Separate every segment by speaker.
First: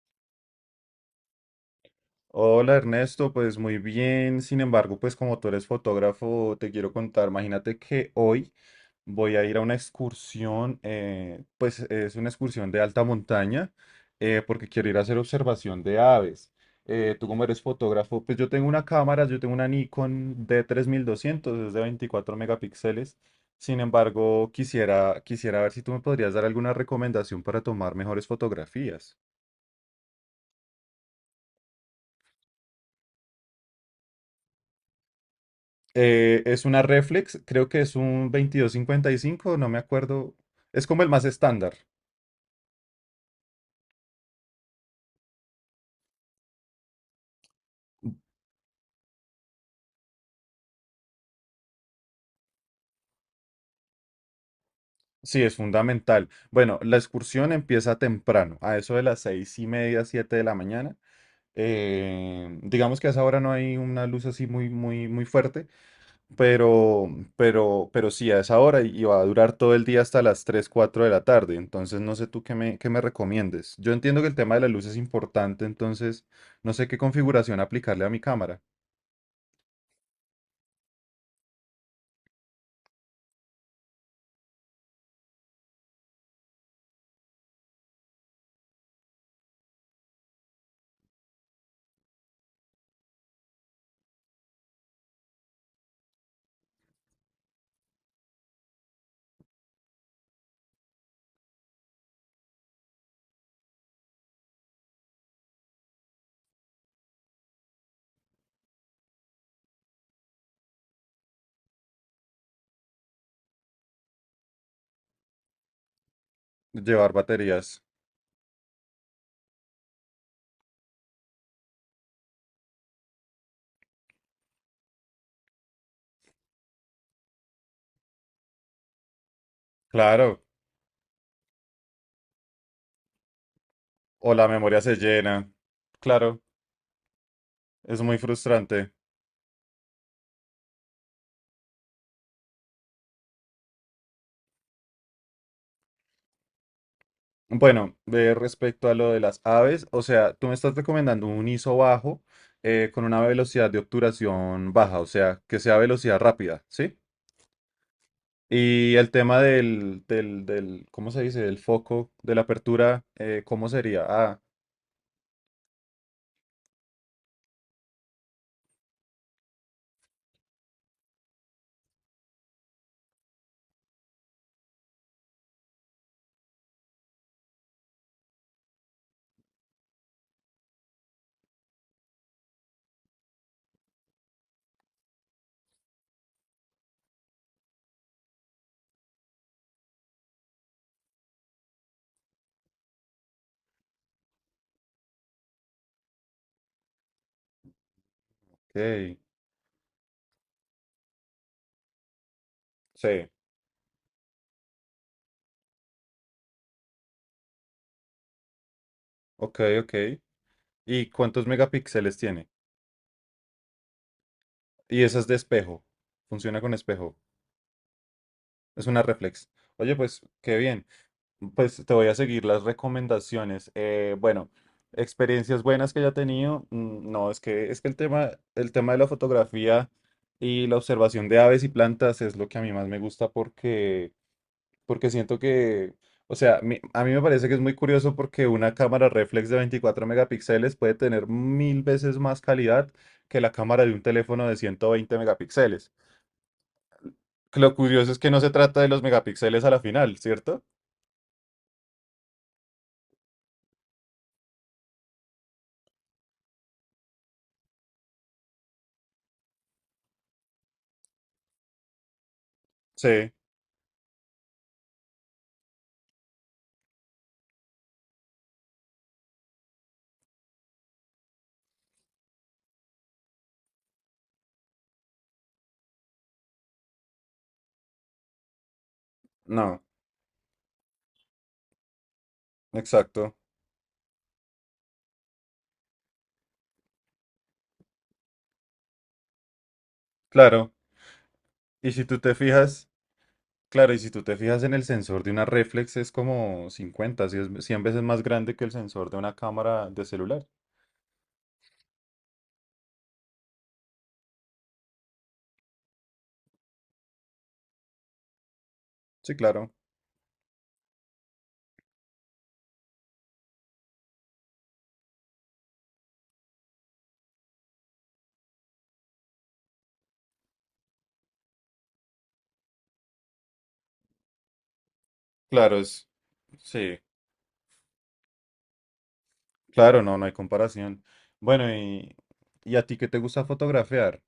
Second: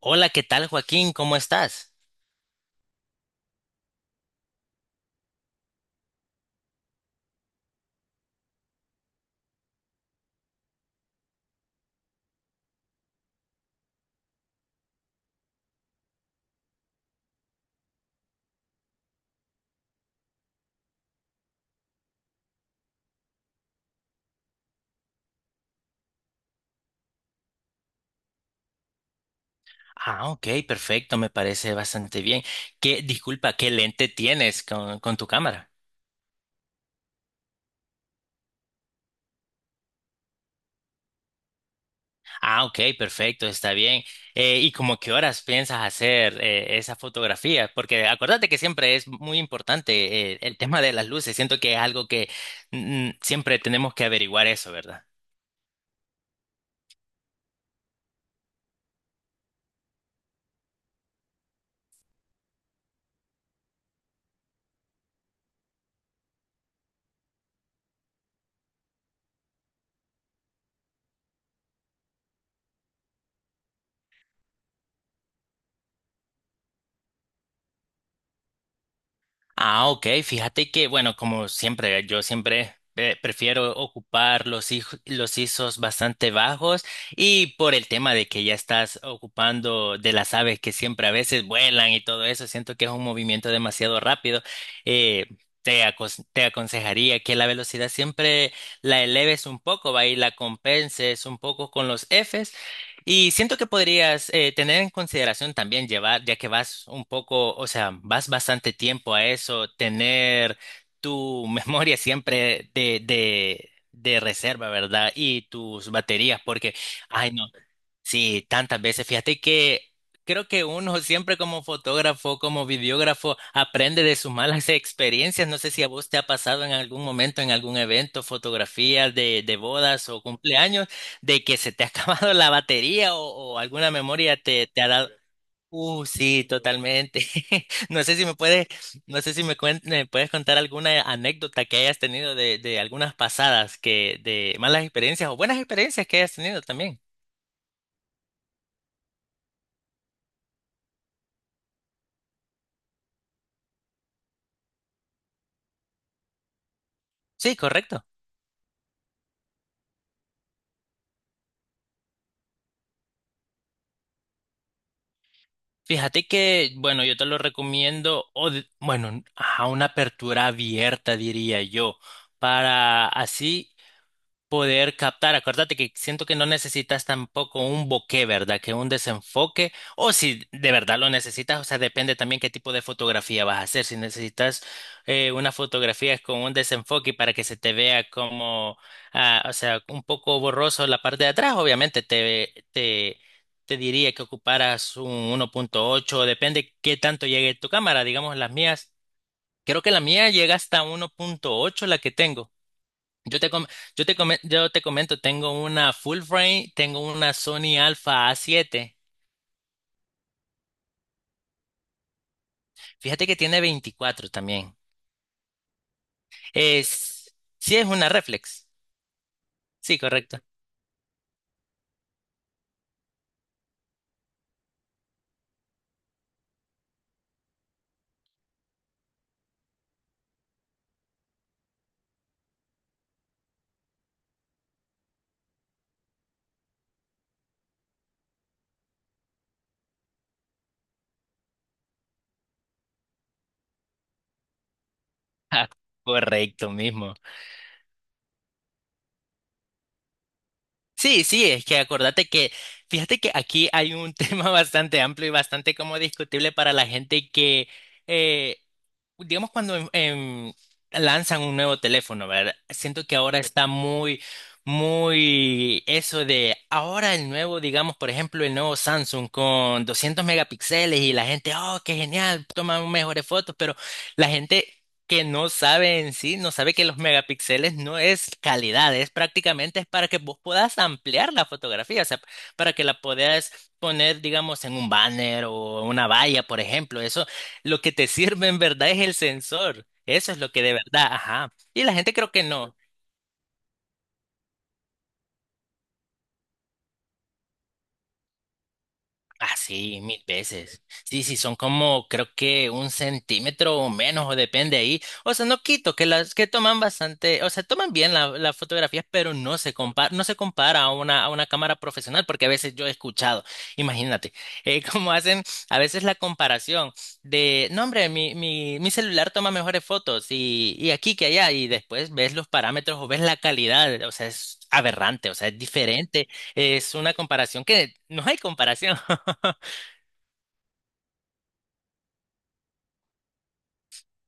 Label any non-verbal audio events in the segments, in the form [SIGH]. Speaker 1: Hola, ¿qué tal, Joaquín? ¿Cómo estás?
Speaker 2: Hola Ernesto, pues muy bien. Sin embargo, pues como tú eres fotógrafo, te quiero contar. Imagínate que hoy voy a ir a una excursión, pues es una excursión de alta montaña, porque quiero ir a hacer observación de aves. Tú como eres fotógrafo, pues yo tengo una cámara, yo tengo una Nikon d 3200, es de 24 megapíxeles. Sin embargo, quisiera ver si tú me podrías dar alguna recomendación para tomar mejores fotografías.
Speaker 1: Ah, ok, perfecto, me parece bastante bien. ¿Qué, disculpa, qué lente tienes con tu cámara?
Speaker 2: Es una reflex, creo que es un 22-55, no me acuerdo. Es como el más estándar.
Speaker 1: Ah, ok, perfecto, está bien. ¿Y como qué horas piensas hacer esa fotografía? Porque acuérdate que siempre es muy importante el tema de las luces. Siento que es algo que siempre tenemos que averiguar eso, ¿verdad?
Speaker 2: Sí, es fundamental. Bueno, la excursión empieza temprano, a eso de las 6:30, 7 de la mañana. Digamos que a esa hora no hay una luz así muy, muy, muy fuerte, pero, pero sí, a esa hora y va a durar todo el día hasta las 3 4 de la tarde. Entonces, no sé tú qué me, recomiendes. Yo entiendo que el tema de la luz es importante, entonces no sé qué configuración aplicarle a mi cámara.
Speaker 1: Ah, ok. Fíjate que, bueno, como siempre, yo siempre prefiero ocupar los, los ISOs bastante bajos y por el tema de que ya estás ocupando de las aves que siempre a veces vuelan y todo eso, siento que es un movimiento demasiado rápido. Eh, Te aconsejaría que la velocidad siempre la eleves un poco, va y la compenses un poco con los Fs y siento que podrías tener en consideración también llevar, ya que vas un poco, o sea, vas bastante tiempo a eso, tener tu [LAUGHS] memoria siempre de reserva, ¿verdad? Y tus baterías, porque,
Speaker 2: Llevar
Speaker 1: ay, no.
Speaker 2: baterías.
Speaker 1: Sí, tantas veces. Fíjate que creo que uno siempre como fotógrafo, como videógrafo, aprende de sus malas [LAUGHS] experiencias. No sé si a vos te ha pasado en algún momento, en algún evento, fotografías de bodas o
Speaker 2: Claro.
Speaker 1: cumpleaños, de que se te ha [LAUGHS] acabado la batería o alguna
Speaker 2: O
Speaker 1: memoria
Speaker 2: la
Speaker 1: te
Speaker 2: memoria
Speaker 1: ha
Speaker 2: se
Speaker 1: dado.
Speaker 2: llena. Claro.
Speaker 1: Sí, totalmente. [LAUGHS]
Speaker 2: Es
Speaker 1: No sé
Speaker 2: muy
Speaker 1: si me puedes,
Speaker 2: frustrante.
Speaker 1: no sé si me puedes contar alguna anécdota que hayas tenido de algunas pasadas que, de malas experiencias o buenas experiencias que hayas tenido también.
Speaker 2: Bueno, de respecto a lo de las aves, o sea, tú me estás recomendando un ISO bajo con una velocidad de obturación baja, o sea, que sea velocidad rápida, ¿sí?
Speaker 1: Sí, correcto.
Speaker 2: Y el tema del, ¿cómo se dice? Del foco, de la apertura, ¿cómo sería? Ah,
Speaker 1: Fíjate que, bueno, yo te lo recomiendo, bueno, a una apertura abierta, diría yo, para así poder captar. Acuérdate que siento que no necesitas tampoco un bokeh, ¿verdad? Que un desenfoque. O si de verdad lo necesitas, o sea, depende también qué tipo de fotografía vas a hacer. Si necesitas una fotografía con un desenfoque para que se te vea como, ah, o sea, un poco borroso la parte de atrás, obviamente te diría que ocuparas un 1.8, depende qué tanto llegue tu cámara. Digamos, las mías,
Speaker 2: ok.
Speaker 1: creo que la mía llega hasta 1.8, la que tengo.
Speaker 2: Sí.
Speaker 1: Yo te, com- yo te comento, tengo una full frame, tengo una Sony Alpha A7.
Speaker 2: Ok, ok. ¿Y cuántos megapíxeles tiene?
Speaker 1: Fíjate que tiene 24 también.
Speaker 2: Y esa es de espejo. Funciona con espejo.
Speaker 1: Es, sí, es una reflex.
Speaker 2: Es una reflex. Oye,
Speaker 1: Sí,
Speaker 2: pues
Speaker 1: correcto.
Speaker 2: qué
Speaker 1: [LAUGHS]
Speaker 2: bien. Pues te voy a seguir las recomendaciones. Bueno, experiencias buenas que haya tenido. No, es que el tema de la fotografía y la observación de aves y plantas es lo que a mí más me gusta porque siento que, o sea, a mí me parece que es muy curioso porque una cámara reflex de 24 megapíxeles puede tener 1.000 veces más calidad que la cámara de un teléfono de 120
Speaker 1: Ah,
Speaker 2: megapíxeles.
Speaker 1: correcto mismo.
Speaker 2: Lo curioso es que no se trata de los megapíxeles a la final, ¿cierto?
Speaker 1: Sí, sí, es que acordate que, fíjate que aquí hay un [LAUGHS] tema bastante amplio y bastante como discutible para la gente que eh, digamos cuando lanzan un nuevo teléfono, ¿verdad? Siento que
Speaker 2: Sí,
Speaker 1: ahora está muy, muy eso de ahora el nuevo, digamos, por ejemplo, el nuevo Samsung con 200 megapíxeles y la gente, oh, qué genial, toma mejores fotos, pero la gente que no sabe en sí, no sabe que los megapíxeles no es calidad, es prácticamente
Speaker 2: no,
Speaker 1: es para que vos puedas ampliar la fotografía, o sea, para que la
Speaker 2: exacto,
Speaker 1: puedas poner, digamos, en un banner o una valla, por ejemplo, eso. Lo que te sirve en verdad es el sensor. Eso es lo que
Speaker 2: claro.
Speaker 1: de verdad, ajá. Y
Speaker 2: Y
Speaker 1: la
Speaker 2: si
Speaker 1: gente
Speaker 2: tú
Speaker 1: creo
Speaker 2: te
Speaker 1: que no.
Speaker 2: fijas, Claro, y si tú te fijas en el sensor de una reflex es como 50, 100 veces más grande que el sensor de una
Speaker 1: Ah,
Speaker 2: cámara
Speaker 1: sí,
Speaker 2: de
Speaker 1: mil
Speaker 2: celular.
Speaker 1: veces. Sí, sí, son como creo que un centímetro o menos, o depende ahí. O sea, no quito que las que toman bastante, o sea, toman bien la- las fotografías, pero
Speaker 2: Sí,
Speaker 1: no
Speaker 2: claro,
Speaker 1: se compara, no se compara a una cámara profesional, porque a veces yo he escuchado, imagínate, [LAUGHS] cómo hacen a veces la comparación de, no, hombre, mi celular toma mejores fotos y aquí que allá, y después ves los parámetros o ves la calidad, o sea, es aberrante, o sea, es
Speaker 2: claro,
Speaker 1: diferente. Es
Speaker 2: sí,
Speaker 1: una comparación que no hay comparación.
Speaker 2: claro, no, no hay comparación. Bueno, ¿y a ti qué te gusta fotografiar?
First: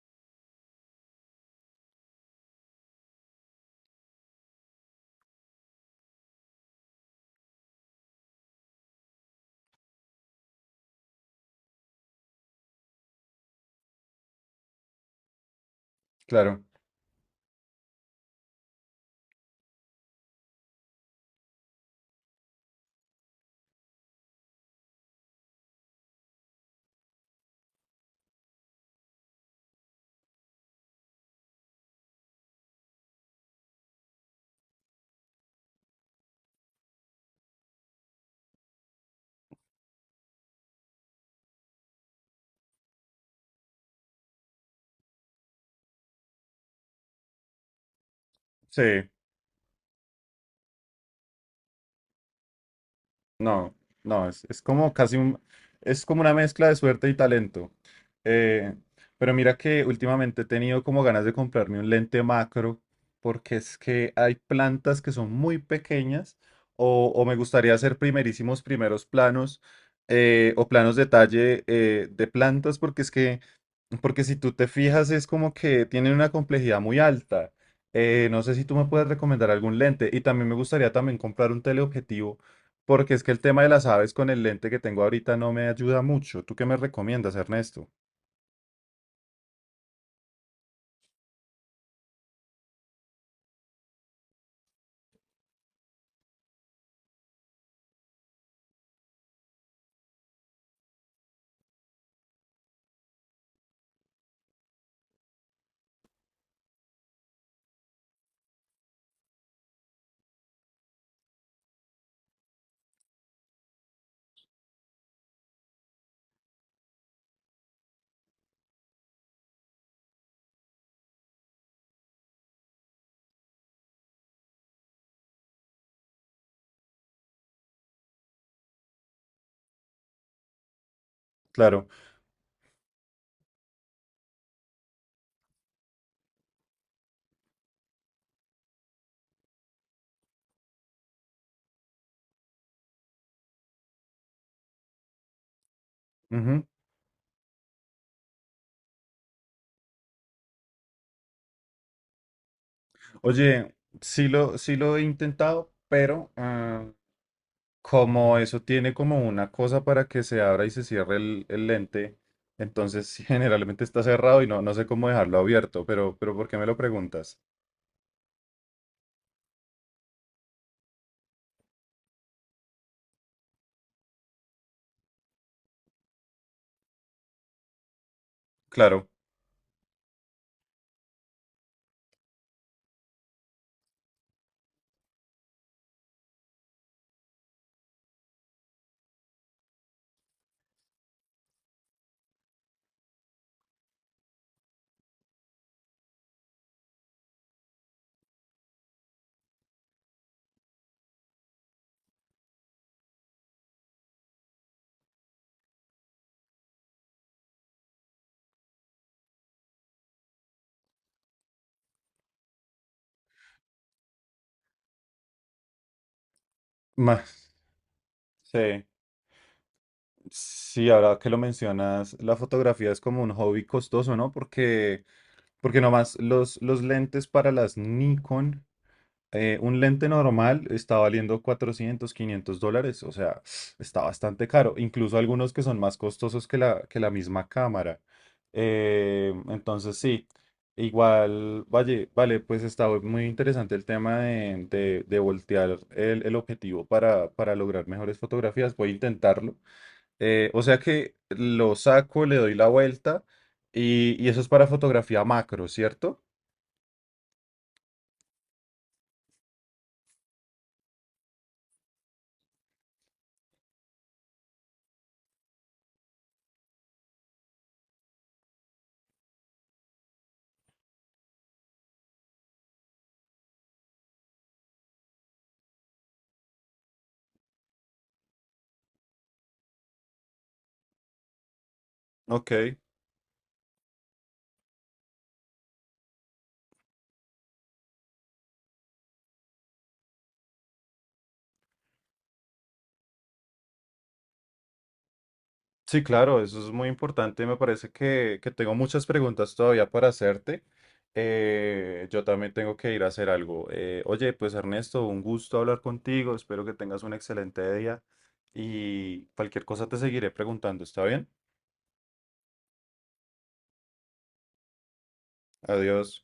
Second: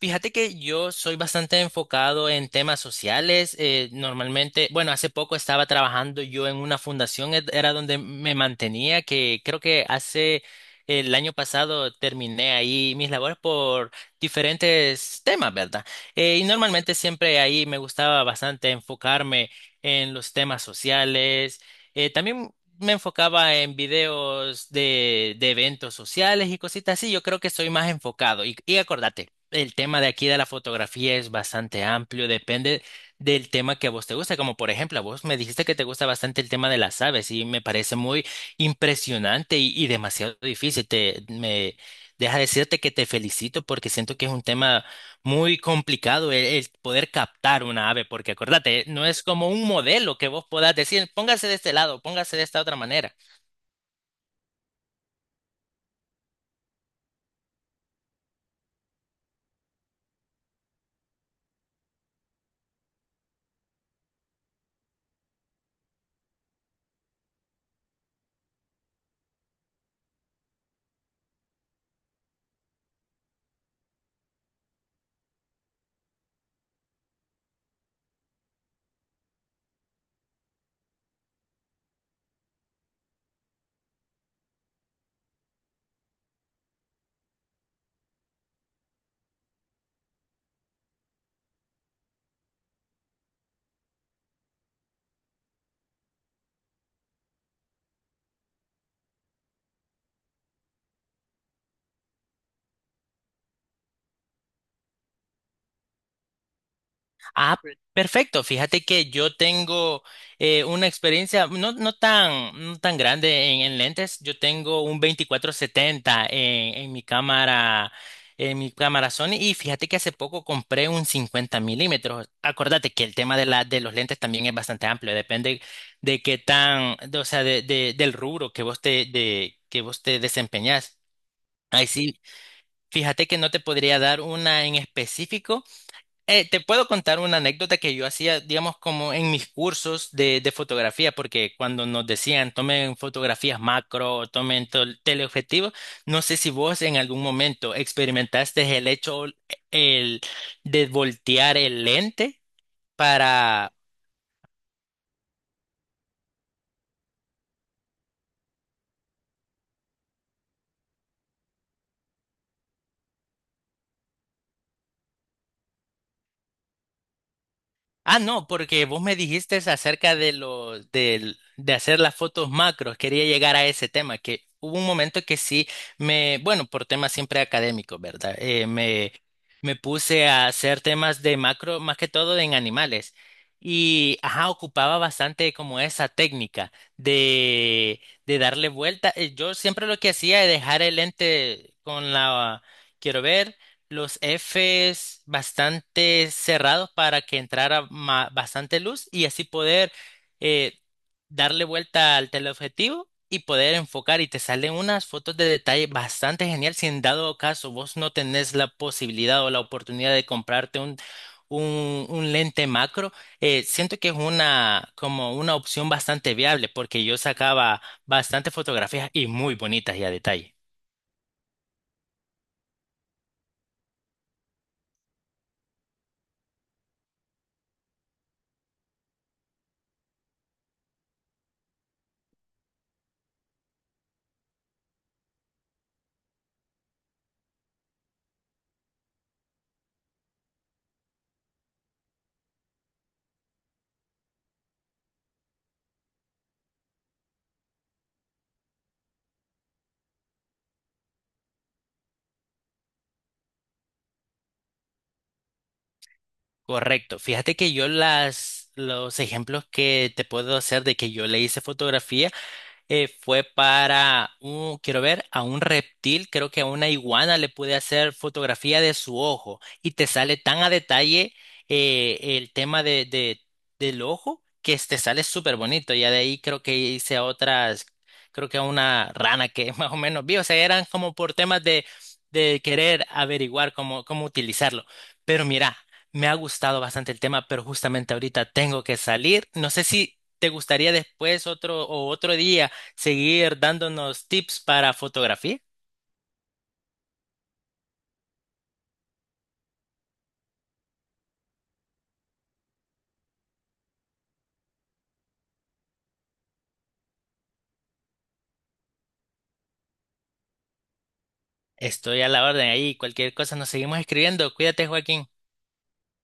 Speaker 1: Fíjate que yo soy bastante enfocado en temas sociales. Normalmente, bueno, hace poco estaba trabajando yo en una fundación, era donde me mantenía, que creo que hace el año pasado terminé ahí mis labores por diferentes temas, ¿verdad? Y
Speaker 2: Claro,
Speaker 1: normalmente siempre ahí me gustaba bastante enfocarme en los temas sociales. También me enfocaba en videos de eventos sociales y cositas así. Yo creo que soy más enfocado. Y acordate. El tema de aquí de la fotografía es bastante amplio, depende del tema que a vos te gusta. Como por ejemplo, a vos me dijiste que te gusta bastante el tema de las aves y me parece muy impresionante y demasiado difícil. Me deja decirte que te felicito porque siento que es un tema muy complicado el poder captar una ave, porque
Speaker 2: sí.
Speaker 1: acordate, no es como un modelo que vos puedas decir, póngase de este lado, póngase de esta otra manera.
Speaker 2: No, no, es como una mezcla de suerte y talento. Eh, pero mira que últimamente he tenido como ganas de comprarme un lente macro, porque es que hay plantas que son muy pequeñas, o me gustaría hacer primerísimos primeros planos, o planos detalle de plantas, porque es que porque si tú te fijas, es como que tienen una complejidad muy alta. No sé si tú me puedes recomendar algún lente. Y también me gustaría también comprar un teleobjetivo, porque es que el tema de las aves con el lente que tengo ahorita no me ayuda mucho. ¿Tú qué me recomiendas, Ernesto?
Speaker 1: Perfecto. Fíjate que yo tengo una experiencia no, no tan, no tan grande en lentes. Yo tengo un 2470 en mi cámara, en mi cámara Sony. Y fíjate que hace poco compré un 50 mm. Acordate que el tema de la, de los lentes también es bastante amplio. Depende de qué tan, o sea, del rubro que vos te, de, que vos te desempeñás. Ahí
Speaker 2: Claro.
Speaker 1: sí, fíjate que no te podría dar una en específico. Te puedo contar una anécdota que yo hacía, digamos, como en mis cursos de fotografía, porque cuando nos decían tomen fotografías macro, o tomen teleobjetivos, no sé si
Speaker 2: Ujú.
Speaker 1: vos en algún momento experimentaste el hecho el, de voltear el lente para
Speaker 2: Oye, sí lo he intentado, pero como eso tiene como una cosa para que se abra y se cierre el, lente, entonces [LAUGHS] generalmente está cerrado y no, no sé cómo dejarlo abierto, pero ¿por qué me lo preguntas?
Speaker 1: Ah, no, porque vos me dijiste acerca de lo de hacer las fotos macros. Quería llegar a ese tema, que hubo un momento que sí me, bueno, por temas siempre académicos, ¿verdad?
Speaker 2: Claro.
Speaker 1: Me puse a hacer temas de macro, más que todo en animales. Y, ajá, ocupaba bastante como esa técnica de darle vuelta. Yo siempre lo que hacía es dejar el lente con la, quiero ver los Fs bastante cerrados para que entrara bastante luz y así poder eh, darle vuelta al teleobjetivo y poder enfocar y te salen unas fotos de detalle bastante genial si en dado caso vos no tenés la posibilidad o la oportunidad de comprarte un lente macro, siento que es una como una opción bastante viable porque yo
Speaker 2: Más,
Speaker 1: sacaba bastante
Speaker 2: sí,
Speaker 1: fotografías y muy bonitas y a detalle.
Speaker 2: sí, ahora que lo mencionas, la fotografía es como un hobby costoso, ¿no? porque nomás los lentes para las Nikon un lente normal está valiendo 400 500 dólares, o sea, está bastante caro. Incluso algunos que son más costosos que la, misma cámara. Entonces, sí, igual, vale, vale, pues está muy interesante el tema de voltear el, objetivo para lograr mejores fotografías. Voy a intentarlo. O sea que lo saco, le doy la vuelta y eso es para fotografía macro, ¿cierto?
Speaker 1: Correcto. Fíjate que yo las, los ejemplos que te puedo hacer de que yo le hice fotografía fue para un, quiero ver, a un reptil, creo que a una iguana le pude hacer fotografía de su ojo y te sale tan a detalle el tema del ojo que te sale súper bonito. Ya de ahí creo que hice a otras, creo que a una rana que [LAUGHS] más o menos vi, o sea, eran como por temas de
Speaker 2: Ok.
Speaker 1: querer averiguar cómo, cómo utilizarlo. Pero mira. Me ha gustado bastante el tema, pero justamente ahorita tengo que salir. No sé si te gustaría después otro o otro día seguir dándonos tips para fotografía.
Speaker 2: Sí, claro, eso es muy importante. Me parece que tengo muchas preguntas todavía para hacerte. Yo también tengo que ir a hacer algo. Oye, pues Ernesto, un gusto hablar contigo. Espero que tengas un excelente día y cualquier cosa te seguiré preguntando. ¿Está bien?
Speaker 1: Estoy a la orden ahí. Cualquier cosa nos seguimos escribiendo. Cuídate, Joaquín.
Speaker 2: Adiós.